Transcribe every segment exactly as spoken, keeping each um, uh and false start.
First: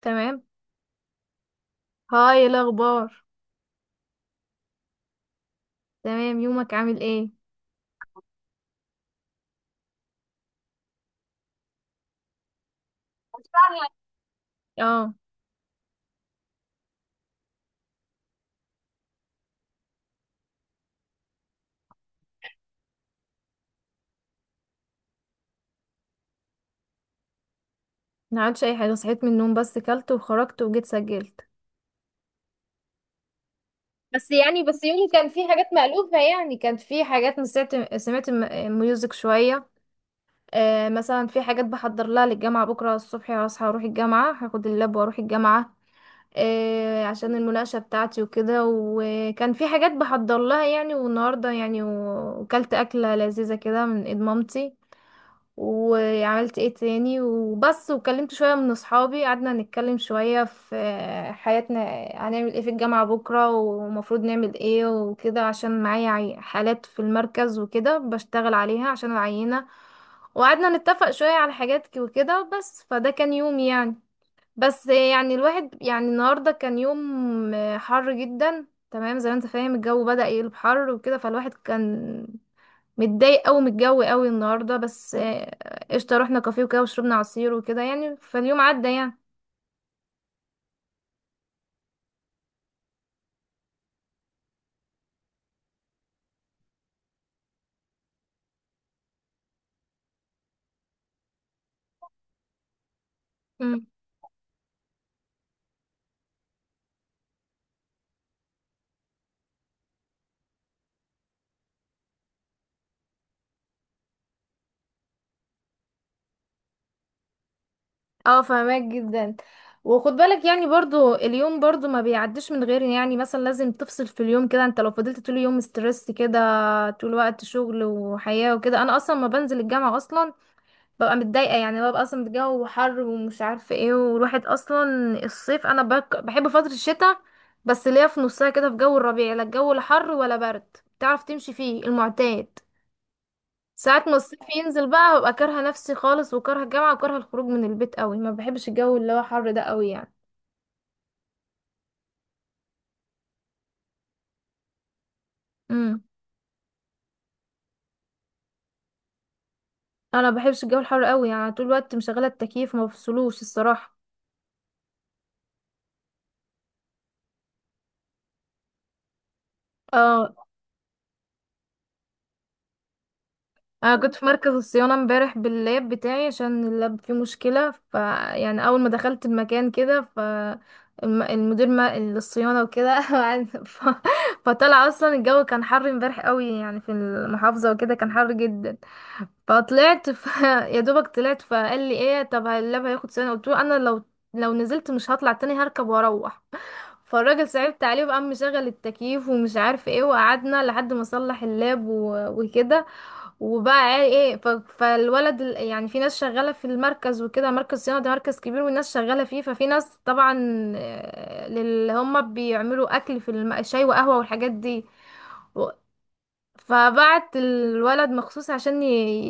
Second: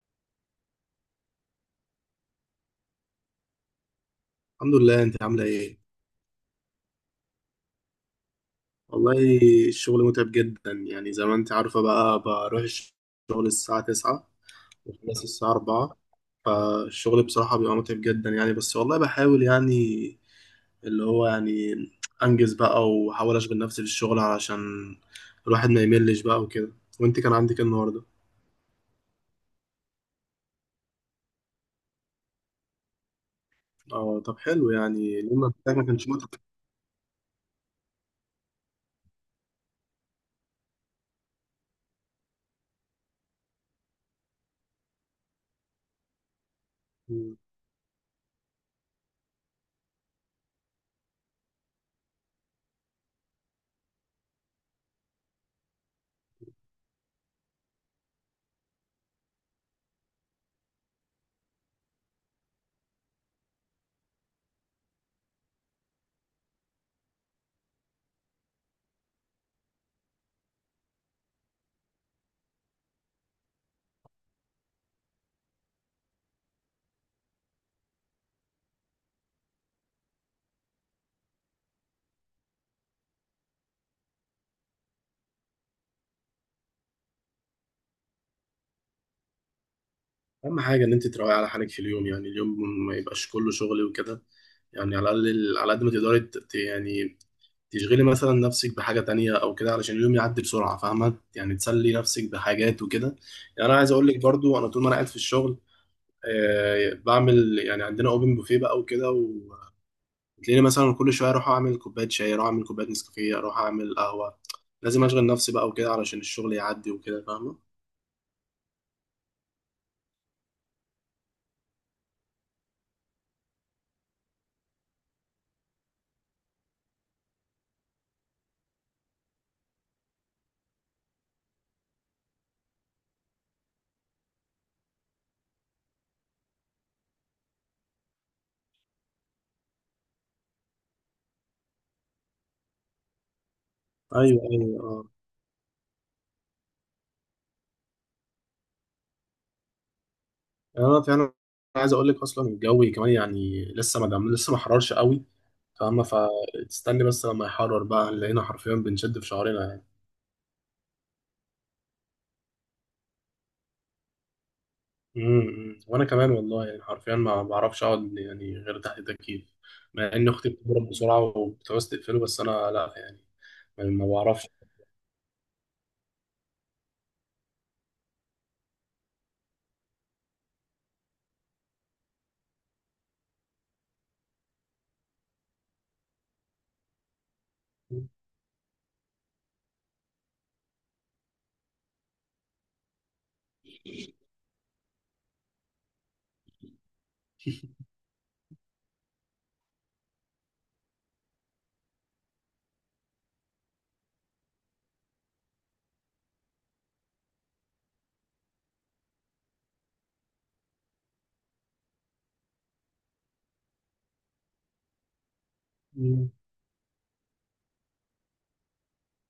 تمام. هاي، إيه الاخبار؟ الحمد لله، انت عامله ايه؟ تمام، يومك عامل ايه؟ والله الشغل متعب جدا، يعني زي ما انت عارفه، بقى بروح الشغل الساعه فعلا. تسعة اه، وخلص الساعه الرابعة. فالشغل بصراحه بيبقى متعب جدا يعني، بس والله بحاول يعني، اللي هو يعني انجز بقى واحاول اشغل نفسي في الشغل علشان الواحد ما يملش بقى وكده. وانت كان عندك ايه النهارده؟ ما عملتش اي حاجه، صحيت من النوم بس كلت وخرجت وجيت سجلت. اه بس طب يعني حلو، بس يومي يعني كان فيه لما حاجات بتاعك ما كانش مألوفة، متعب. يعني كانت في حاجات سمعت سمعت م- ميوزك شويه. آه، مثلا في حاجات بحضر لها للجامعه، بكره الصبح هصحى اروح الجامعه، هاخد اللاب واروح الجامعه. آه، عشان المناقشه بتاعتي وكده، وكان في حاجات بحضر لها يعني. والنهارده يعني و- وكلت اكله لذيذه كده من ايد مامتي. وعملت ايه تاني وبس، وكلمت شوية من اصحابي، قعدنا نتكلم شوية في حياتنا: هنعمل ايه في الجامعة بكرة، ومفروض نعمل ايه وكده، عشان معايا عي- حالات في المركز وكده بشتغل عليها عشان العينة. وقعدنا نتفق شوية على حاجات ك- وكده. بس فده كان يوم يعني، بس يعني الواحد يعني، النهاردة كان يوم حر جدا. تمام، زي ما انت فاهم، الجو بدأ يقلب حر وكده، فالواحد كان متضايق قوي من الجو قوي النهارده، بس آه، قشطه، رحنا كافيه وكده وشربنا عصير وكده، يعني فاليوم عدى يعني. اهم حاجه ان انت تراعي على حالك في اليوم، يعني اليوم ما يبقاش كله شغل وكده. يعني على الاقل على قد ما تقدري ت- ت- يعني تشغلي مثلا نفسك بحاجه تانية او كده، علشان اليوم يعدي بسرعه، فاهمه؟ يعني تسلي نفسك بحاجات وكده. يعني انا امم. عايز اقول لك برضو، انا طول ما انا قاعد في الشغل آه بعمل يعني، عندنا اوبن بوفيه بقى وكده، وتلاقيني مثلا كل شويه اروح اعمل كوبايه شاي، اروح اعمل كوبايه نسكافيه، اروح اعمل قهوه. لازم اشغل نفسي بقى وكده علشان الشغل يعدي وكده، فاهمه؟ اه، فهماك جدا. وخد بالك يعني برضو اليوم برضو ما بيعديش من غير يعني، مثلا لازم تفصل في اليوم كده، انت لو فضلت طول اليوم ستريس كده، طول الوقت شغل وحياة وكده. انا اصلا ما بنزل الجامعة اصلا ببقى متضايقة، يعني ببقى أصلا الجو حر ومش عارفة ايه، والواحد أصلا الصيف أنا بك... بحب فترة الشتاء، بس اللي هي في نصها كده، في جو الربيع لا الجو لا حر ولا برد، تعرف تمشي فيه المعتاد. ساعات ما الصيف ايوه ينزل ايوه. بقى، ببقى كارهة نفسي خالص، وكارهة الجامعة، وكارهة الخروج من البيت قوي، ما بحبش الجو اللي هو حر ده قوي يعني. اه فعلا، انا عايز اقول لك اصلا الجو كمان يعني، لسه ما دام لسه ما حررش قوي، امم. فاما فتستني بس لما يحرر بقى، لقينا حرفيا بنشد في شعرنا يعني. انا ما بحبش الجو الحر قوي، يعني طول الوقت مشغلة التكييف، ما بفصلوش الصراحة. امم امم. وانا كمان والله، يعني حرفيا ما بعرفش اقعد يعني غير تحت التكييف، مع ان اه. اختي بتضرب بسرعه وبتعوز تقفله، بس انا لا يعني، يعني انا ما كنت في بعرفش. مركز الصيانه امبارح باللاب بتاعي عشان اللاب فيه مشكله، ف يعني اول ما دخلت المكان كده، ف الم- المدير ما الصيانه وكده قعد- ف... فطلع اصلا الجو كان حر امبارح قوي، يعني في المحافظه وكده كان حر جدا. فطلعت ف... يا دوبك طلعت، فقال لي ايه، طب اللاب هياخد صيانه، قلت له انا لو لو نزلت مش هطلع تاني، هركب واروح. فالراجل صعبت عليه وقام مشغل التكييف ومش عارف ايه، وقعدنا لحد ما صلح اللاب و... وكده. وبقى ايه، ف- فالولد ال- يعني في ناس شغالة في المركز وكده، مركز صيانة ده مركز كبير والناس شغالة فيه، ففي ناس طبعا آه، اللي هم بيعملوا اكل في الم- شاي وقهوة والحاجات دي و- مم. فبعت الولد مخصوص عشان ي-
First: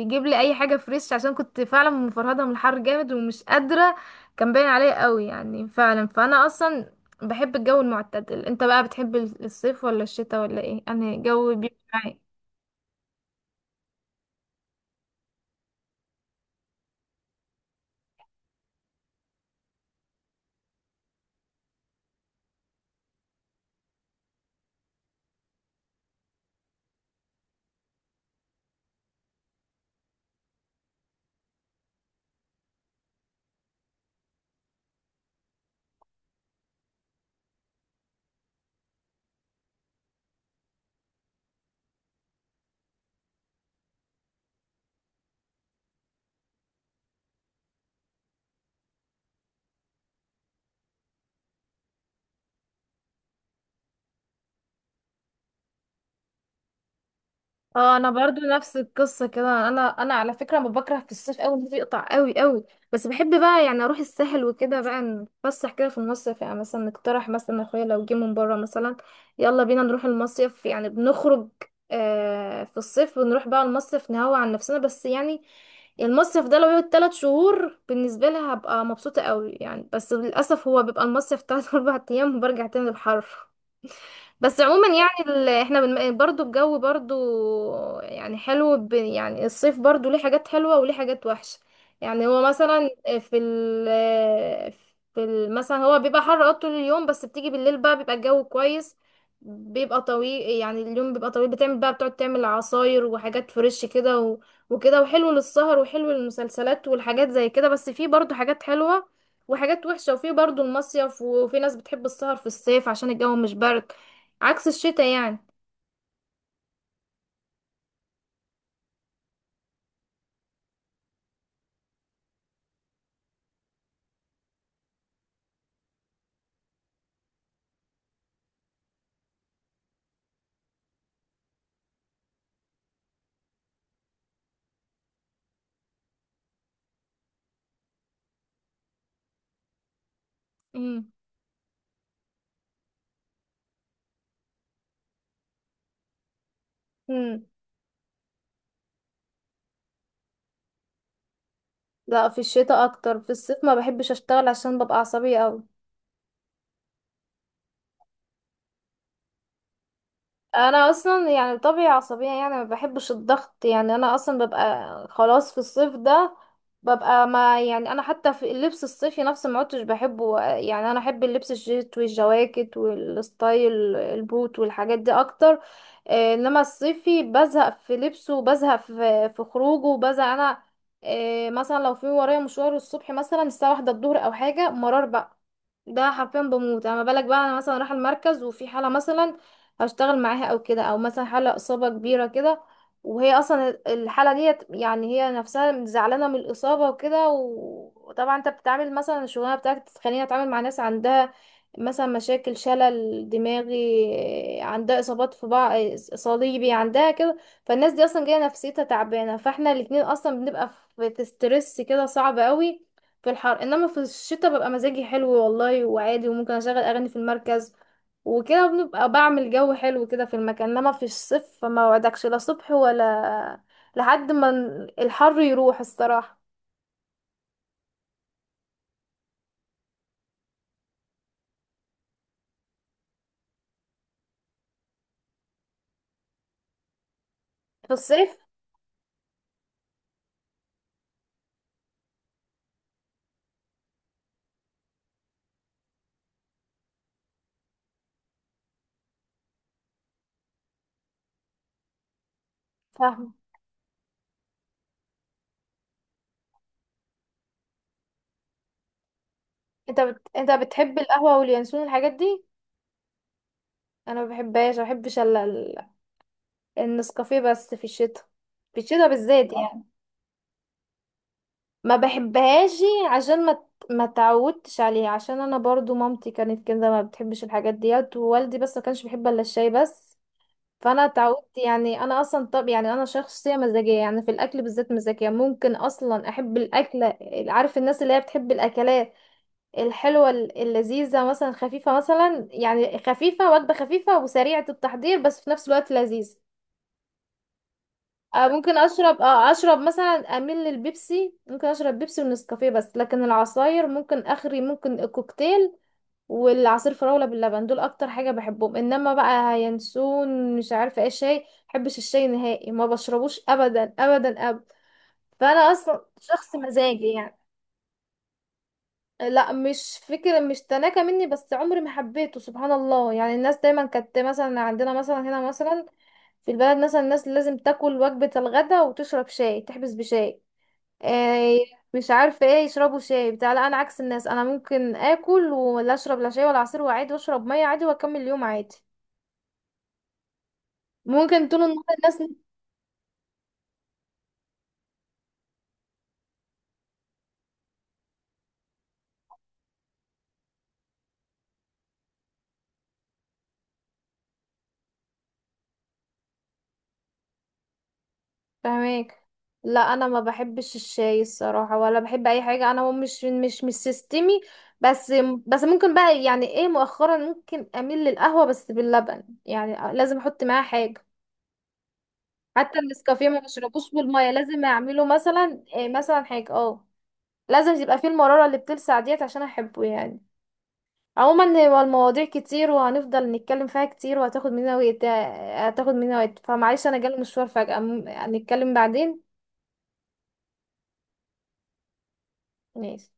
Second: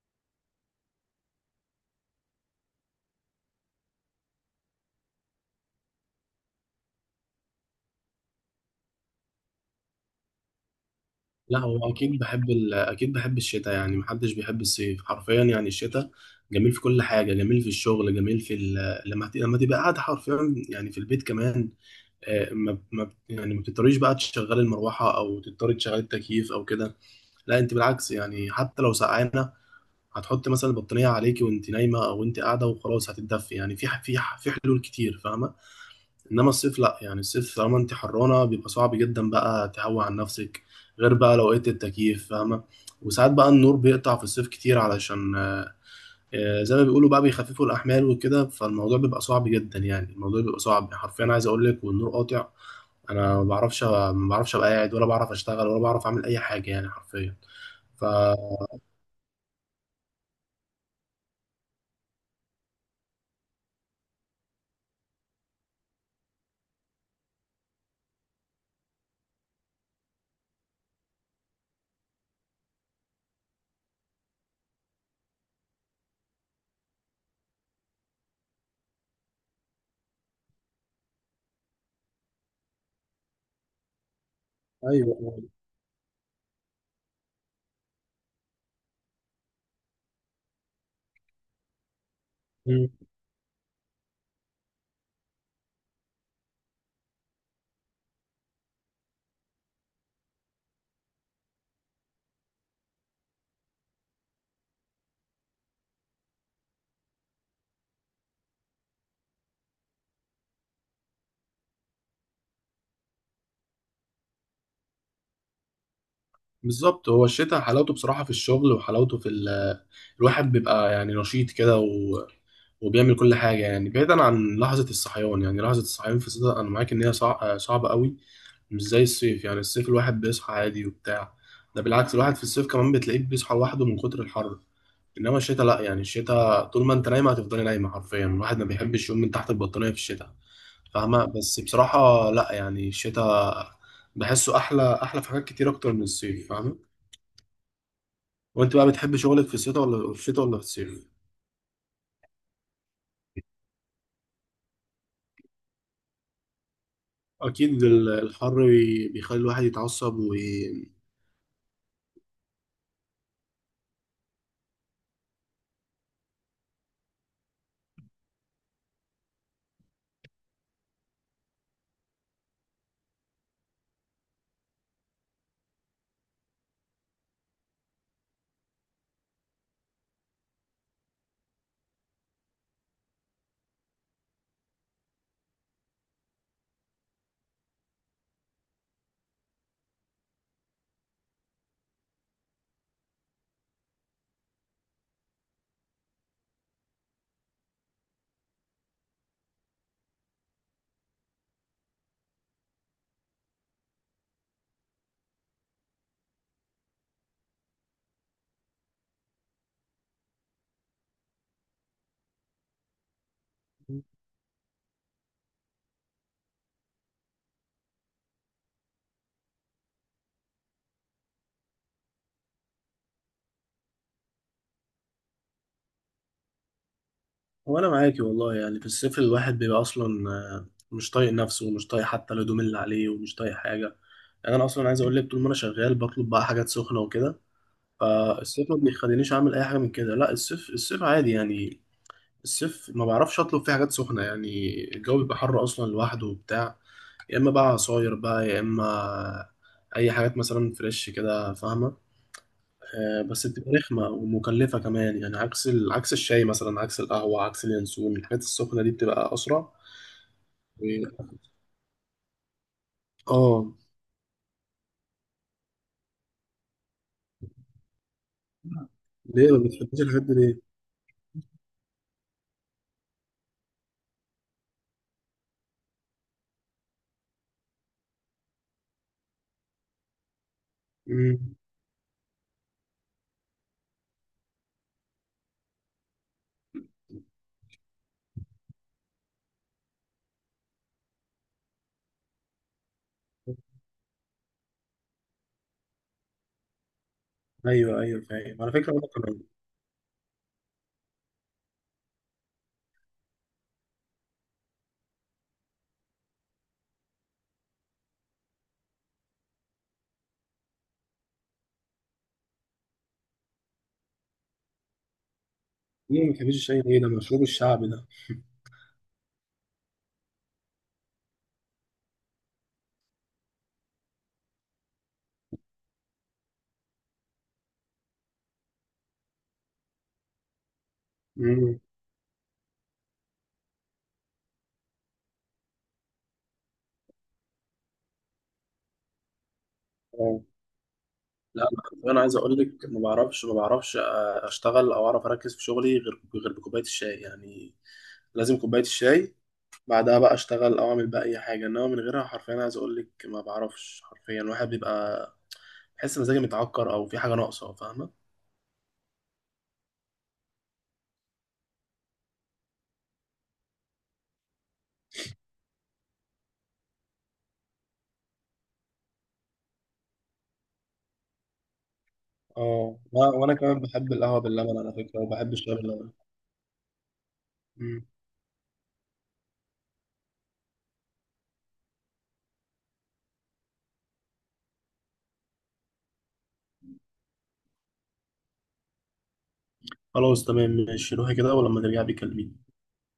يجيب لي اي حاجة فريش، عشان كنت فعلا مفرهدة من الحر جامد ومش قادرة، كان باين عليا قوي يعني فعلا. فانا اصلا بحب الجو المعتدل، انت بقى بتحب الصيف ولا الشتاء ولا ايه؟ انا جو لا بيبقى هو معاك. اكيد بحب ال... اكيد بحب الشتاء، يعني محدش بيحب الصيف حرفيا. يعني الشتاء جميل في كل حاجه، جميل في الشغل، جميل في ال... لما ت- لما تبقى قاعد حرفيا يعني في البيت كمان. آه، ما ما يعني ما بتضطريش بقى تشغلي المروحه، او تضطري تشغلي التكييف او كده. لا انت بالعكس، يعني حتى لو سقعانه، هتحط مثلا البطانيه عليكي وانت نايمه، او انت قاعده وخلاص هتتدفي. يعني في ح- في ح- في حلول كتير، فاهمه؟ انما الصيف لا، يعني الصيف طالما انت حرانه بيبقى صعب جدا بقى تهوي عن نفسك، غير بقى لو لقيت التكييف، فاهمه؟ وساعات بقى النور بيقطع في الصيف كتير، علشان آه، زي ما بيقولوا بقى بيخففوا الاحمال وكده. فالموضوع بيبقى صعب جدا، يعني الموضوع بيبقى صعب حرفيا، عايز اقول لك، والنور قاطع، انا ما بعرفش، ما بعرفش ابقى قاعد، ولا بعرف اشتغل، ولا بعرف اعمل اي حاجه يعني حرفيا. اه، انا فا برضو نفس القصه كده، انا انا على فكره ما بكره في الصيف قوي، الناس بيقطع قوي قوي. بس بحب بقى يعني اروح الساحل وكده بقى، نتفسح كده في المصيف، يعني مثلا نقترح مثلا، اخويا لو جه من بره مثلا يلا بينا نروح المصيف، يعني بنخرج آه في الصيف، ونروح بقى المصيف نهوى عن نفسنا. بس يعني المصيف ده لو يقعد تلات شهور بالنسبه لي هبقى مبسوطه قوي يعني، بس للاسف هو بيبقى المصيف تلات اربع ايام وبرجع تاني للحر. بس عموما ايوه. يعني ال... احنا بن... برضو الجو برضو يعني حلو ب... يعني الصيف برضو ليه حاجات حلوة وليه حاجات وحشة. يعني هو مم. مثلا في ال... في ال... مثلا هو بيبقى حر اه طول اليوم، بس بتيجي بالليل بقى بيبقى الجو كويس، بيبقى طويل، يعني اليوم بيبقى طويل، بتعمل بقى بتقعد تعمل عصاير وحاجات فريش كده و... وكده، وحلو للسهر وحلو للمسلسلات والحاجات زي كده. بس في برضو حاجات حلوة وحاجات وحشة، وفي برضو المصيف، وفي ناس بتحب السهر في الصيف عشان الجو مش برد، عكس الشتاء يعني. بالظبط، هو الشتاء حلاوته بصراحه في الشغل، وحلاوته في ال... الواحد بيبقى يعني نشيط كده و... وبيعمل كل حاجه، يعني بعيدا عن لحظه الصحيان. يعني لحظه الصحيان في الشتاء انا معاك ان هي صع... صعبه قوي، مش زي الصيف. يعني الصيف الواحد بيصحى عادي وبتاع، ده بالعكس الواحد في الصيف كمان بتلاقيه بيصحى لوحده من كتر الحر. انما الشتاء لا، يعني الشتاء طول ما انت نايمه هتفضلي نايمه حرفيا، الواحد ما بيحبش يقوم من تحت البطانيه في الشتاء، امم. فاهمه؟ بس بصراحه لا، يعني الشتاء بحسه احلى، احلى في حاجات كتير اكتر من الصيف، فاهمه؟ امم. وانت بقى بتحب شغلك في الشتاء ولا في الشتاء ولا في الصيف؟ لا، في الشتاء اكتر. في الصيف ما بحبش اشتغل عشان ببقى عصبية قوي. اكيد ال- الحر بيخلي الواحد يتعصب انا وي... اصلا يعني طبيعي عصبيه، يعني ما بحبش الضغط، يعني انا اصلا ببقى خلاص في الصيف ده، ببقى ما يعني، انا حتى في اللبس الصيفي نفسه ما عدتش بحبه، يعني انا احب اللبس الجيت والجواكت والستايل البوت والحاجات دي اكتر. آه، انما الصيفي بزهق في لبسه وبزهق في في خروجه، وبزهق انا آه، مثلا لو في ورايا مشوار الصبح مثلا الساعه واحدة الظهر او حاجه مرار بقى، ده حرفيا بموت. اما بالك بقى انا مثلا رايحه المركز وفي حاله مثلا هشتغل معاها او كده، او مثلا حالة اصابة كبيرة كده، وهي اصلا الحالة ديت يعني هي نفسها زعلانة من الاصابة وكده و- وطبعا انت بتتعامل، مثلا الشغلانة بتاعتك بتخليني اتعامل مع ناس عندها مثلا مشاكل شلل دماغي، عندها اصابات في بعض صليبي عندها كده. فالناس دي اصلا جايه نفسيتها تعبانه، فاحنا الاتنين اصلا بنبقى في ستريس كده صعب قوي في الحر. انما في الشتاء ببقى مزاجي حلو والله وعادي، وممكن اشغل اغاني في المركز وكده، بنبقى بعمل جو حلو كده في المكان. انما في الصيف فما وعدكش لا صبح ولا لحد ما ن- الحر يروح الصراحة وانا معاكي والله، يعني في الصيف الواحد بيبقى اصلا آه، مش طايق نفسه، ومش طايق حتى الهدوم اللي عليه، ومش طايق حاجه. يعني انا اصلا عايز اقول لك، طول ما انا شغال بطلب بقى حاجات سخنه وكده. في الصيف. فالصيف ما بيخلينيش اعمل اي حاجه من كده. لا الصيف، الصيف عادي يعني. الصيف ما بعرفش اطلب فيه حاجات سخنه، يعني الجو بيبقى حر اصلا لوحده وبتاع. يا اما بقى عصاير بقى، يا اما اي حاجات مثلا فريش كده، فاهمه؟ آه، فاهم، بس بتبقى رخمة ومكلفة كمان، يعني عكس ال... عكس الشاي مثلا، عكس القهوة، عكس اليانسون. الحاجات السخنة دي بتبقى أسرع انت بت... انت و... بتحب القهوة واليانسون الحاجات دي؟ اه. انا ما بحبهاش، ما بحبش الا ال- النسكافيه بس في الشتاء، في الشتاء ليه بالذات ما يعني. بتحبيش الحاجات دي ليه؟ ما بحبهاش عشان ما ت- ما تعودتش عليها، عشان انا برضو مامتي كانت كده ما بتحبش الحاجات ديت، ووالدي بس ما كانش بيحب الا الشاي بس، فانا مم. اتعودت يعني. انا اصلا طب يعني انا شخصيه مزاجيه يعني، في الاكل بالذات مزاجيه، ممكن اصلا احب الاكله، عارف الناس اللي هي بتحب الاكلات الحلوه اللذيذه مثلا، خفيفه مثلا يعني، خفيفه وجبه خفيفه وسريعه التحضير بس في نفس الوقت لذيذ. أيوه أيوه، آه، فاهم، على ممكن فكرة أنا اشرب كمان. اه اشرب مثلا، اميل للبيبسي، ممكن اشرب بيبسي ونسكافيه بس، لكن العصاير ممكن اخري، ممكن كوكتيل والعصير فراولة باللبن، دول اكتر حاجة بحبهم. انما بقى ينسون مش عارفة ايه شاي، بحبش الشاي نهائي، ما بشربوش ابدا ابدا ابدا. فانا اصلا ليه ما شخص بتحبيش الشاي ليه؟ مزاجي ده يعني. مشروب الشعب ده. لا، مش فكرة مش تناكة مني، بس عمري ما حبيته سبحان الله، يعني الناس دايما كانت مثلا عندنا مثلا هنا مثلا في البلد مثلا، الناس لازم تاكل وجبة الغداء وتشرب شاي، تحبس بشاي آه، مم. مش عارفه ايه، يشربوا شاي بتاع. لا انا عكس الناس، انا ممكن اكل ولا اشرب لا شاي ولا عصير، وعادي واشرب ميه عادي واكمل اليوم عادي اه ممكن طول لا، النهار أنا الناس. أنا عايز أقول لك ما بعرفش، ما بعرفش أشتغل أو أعرف أركز في شغلي غير، غير بكوباية الشاي يعني. لازم كوباية الشاي، بعدها بقى اشتغل او اعمل بقى اي حاجه. انما من غيرها حرفيا، عايز اقول لك، ما بعرفش حرفيا، الواحد بيبقى بحس مزاجي متعكر، او في حاجه ناقصه، فاهمه؟ فاهماك. لا انا ما بحبش الشاي الصراحه ولا بحب اي حاجه، انا هو مش مش مش سيستمي، بس بس ممكن بقى يعني ايه، مؤخرا ممكن اميل للقهوه بس باللبن، يعني لازم احط معاها حاجه، حتى اه لا، النسكافيه ما وانا كمان بشربوش بحب بالميه، القهوه لازم باللبن على اعمله فكره، وبحب مثلا الشاي إيه، باللبن. مثلا حاجه اه، لازم يبقى مم. فيه المرارة اللي بتلسع ديت عشان احبه يعني. عموما هو المواضيع كتير وهنفضل نتكلم فيها كتير وهتاخد مننا وقت، هتاخد مننا وقت، فمعلش انا جالي مشوار فجأة، م- هنتكلم بعدين. خلاص تمام، ماشي روحي كده ولما ترجعي بيكلميني. ماشي.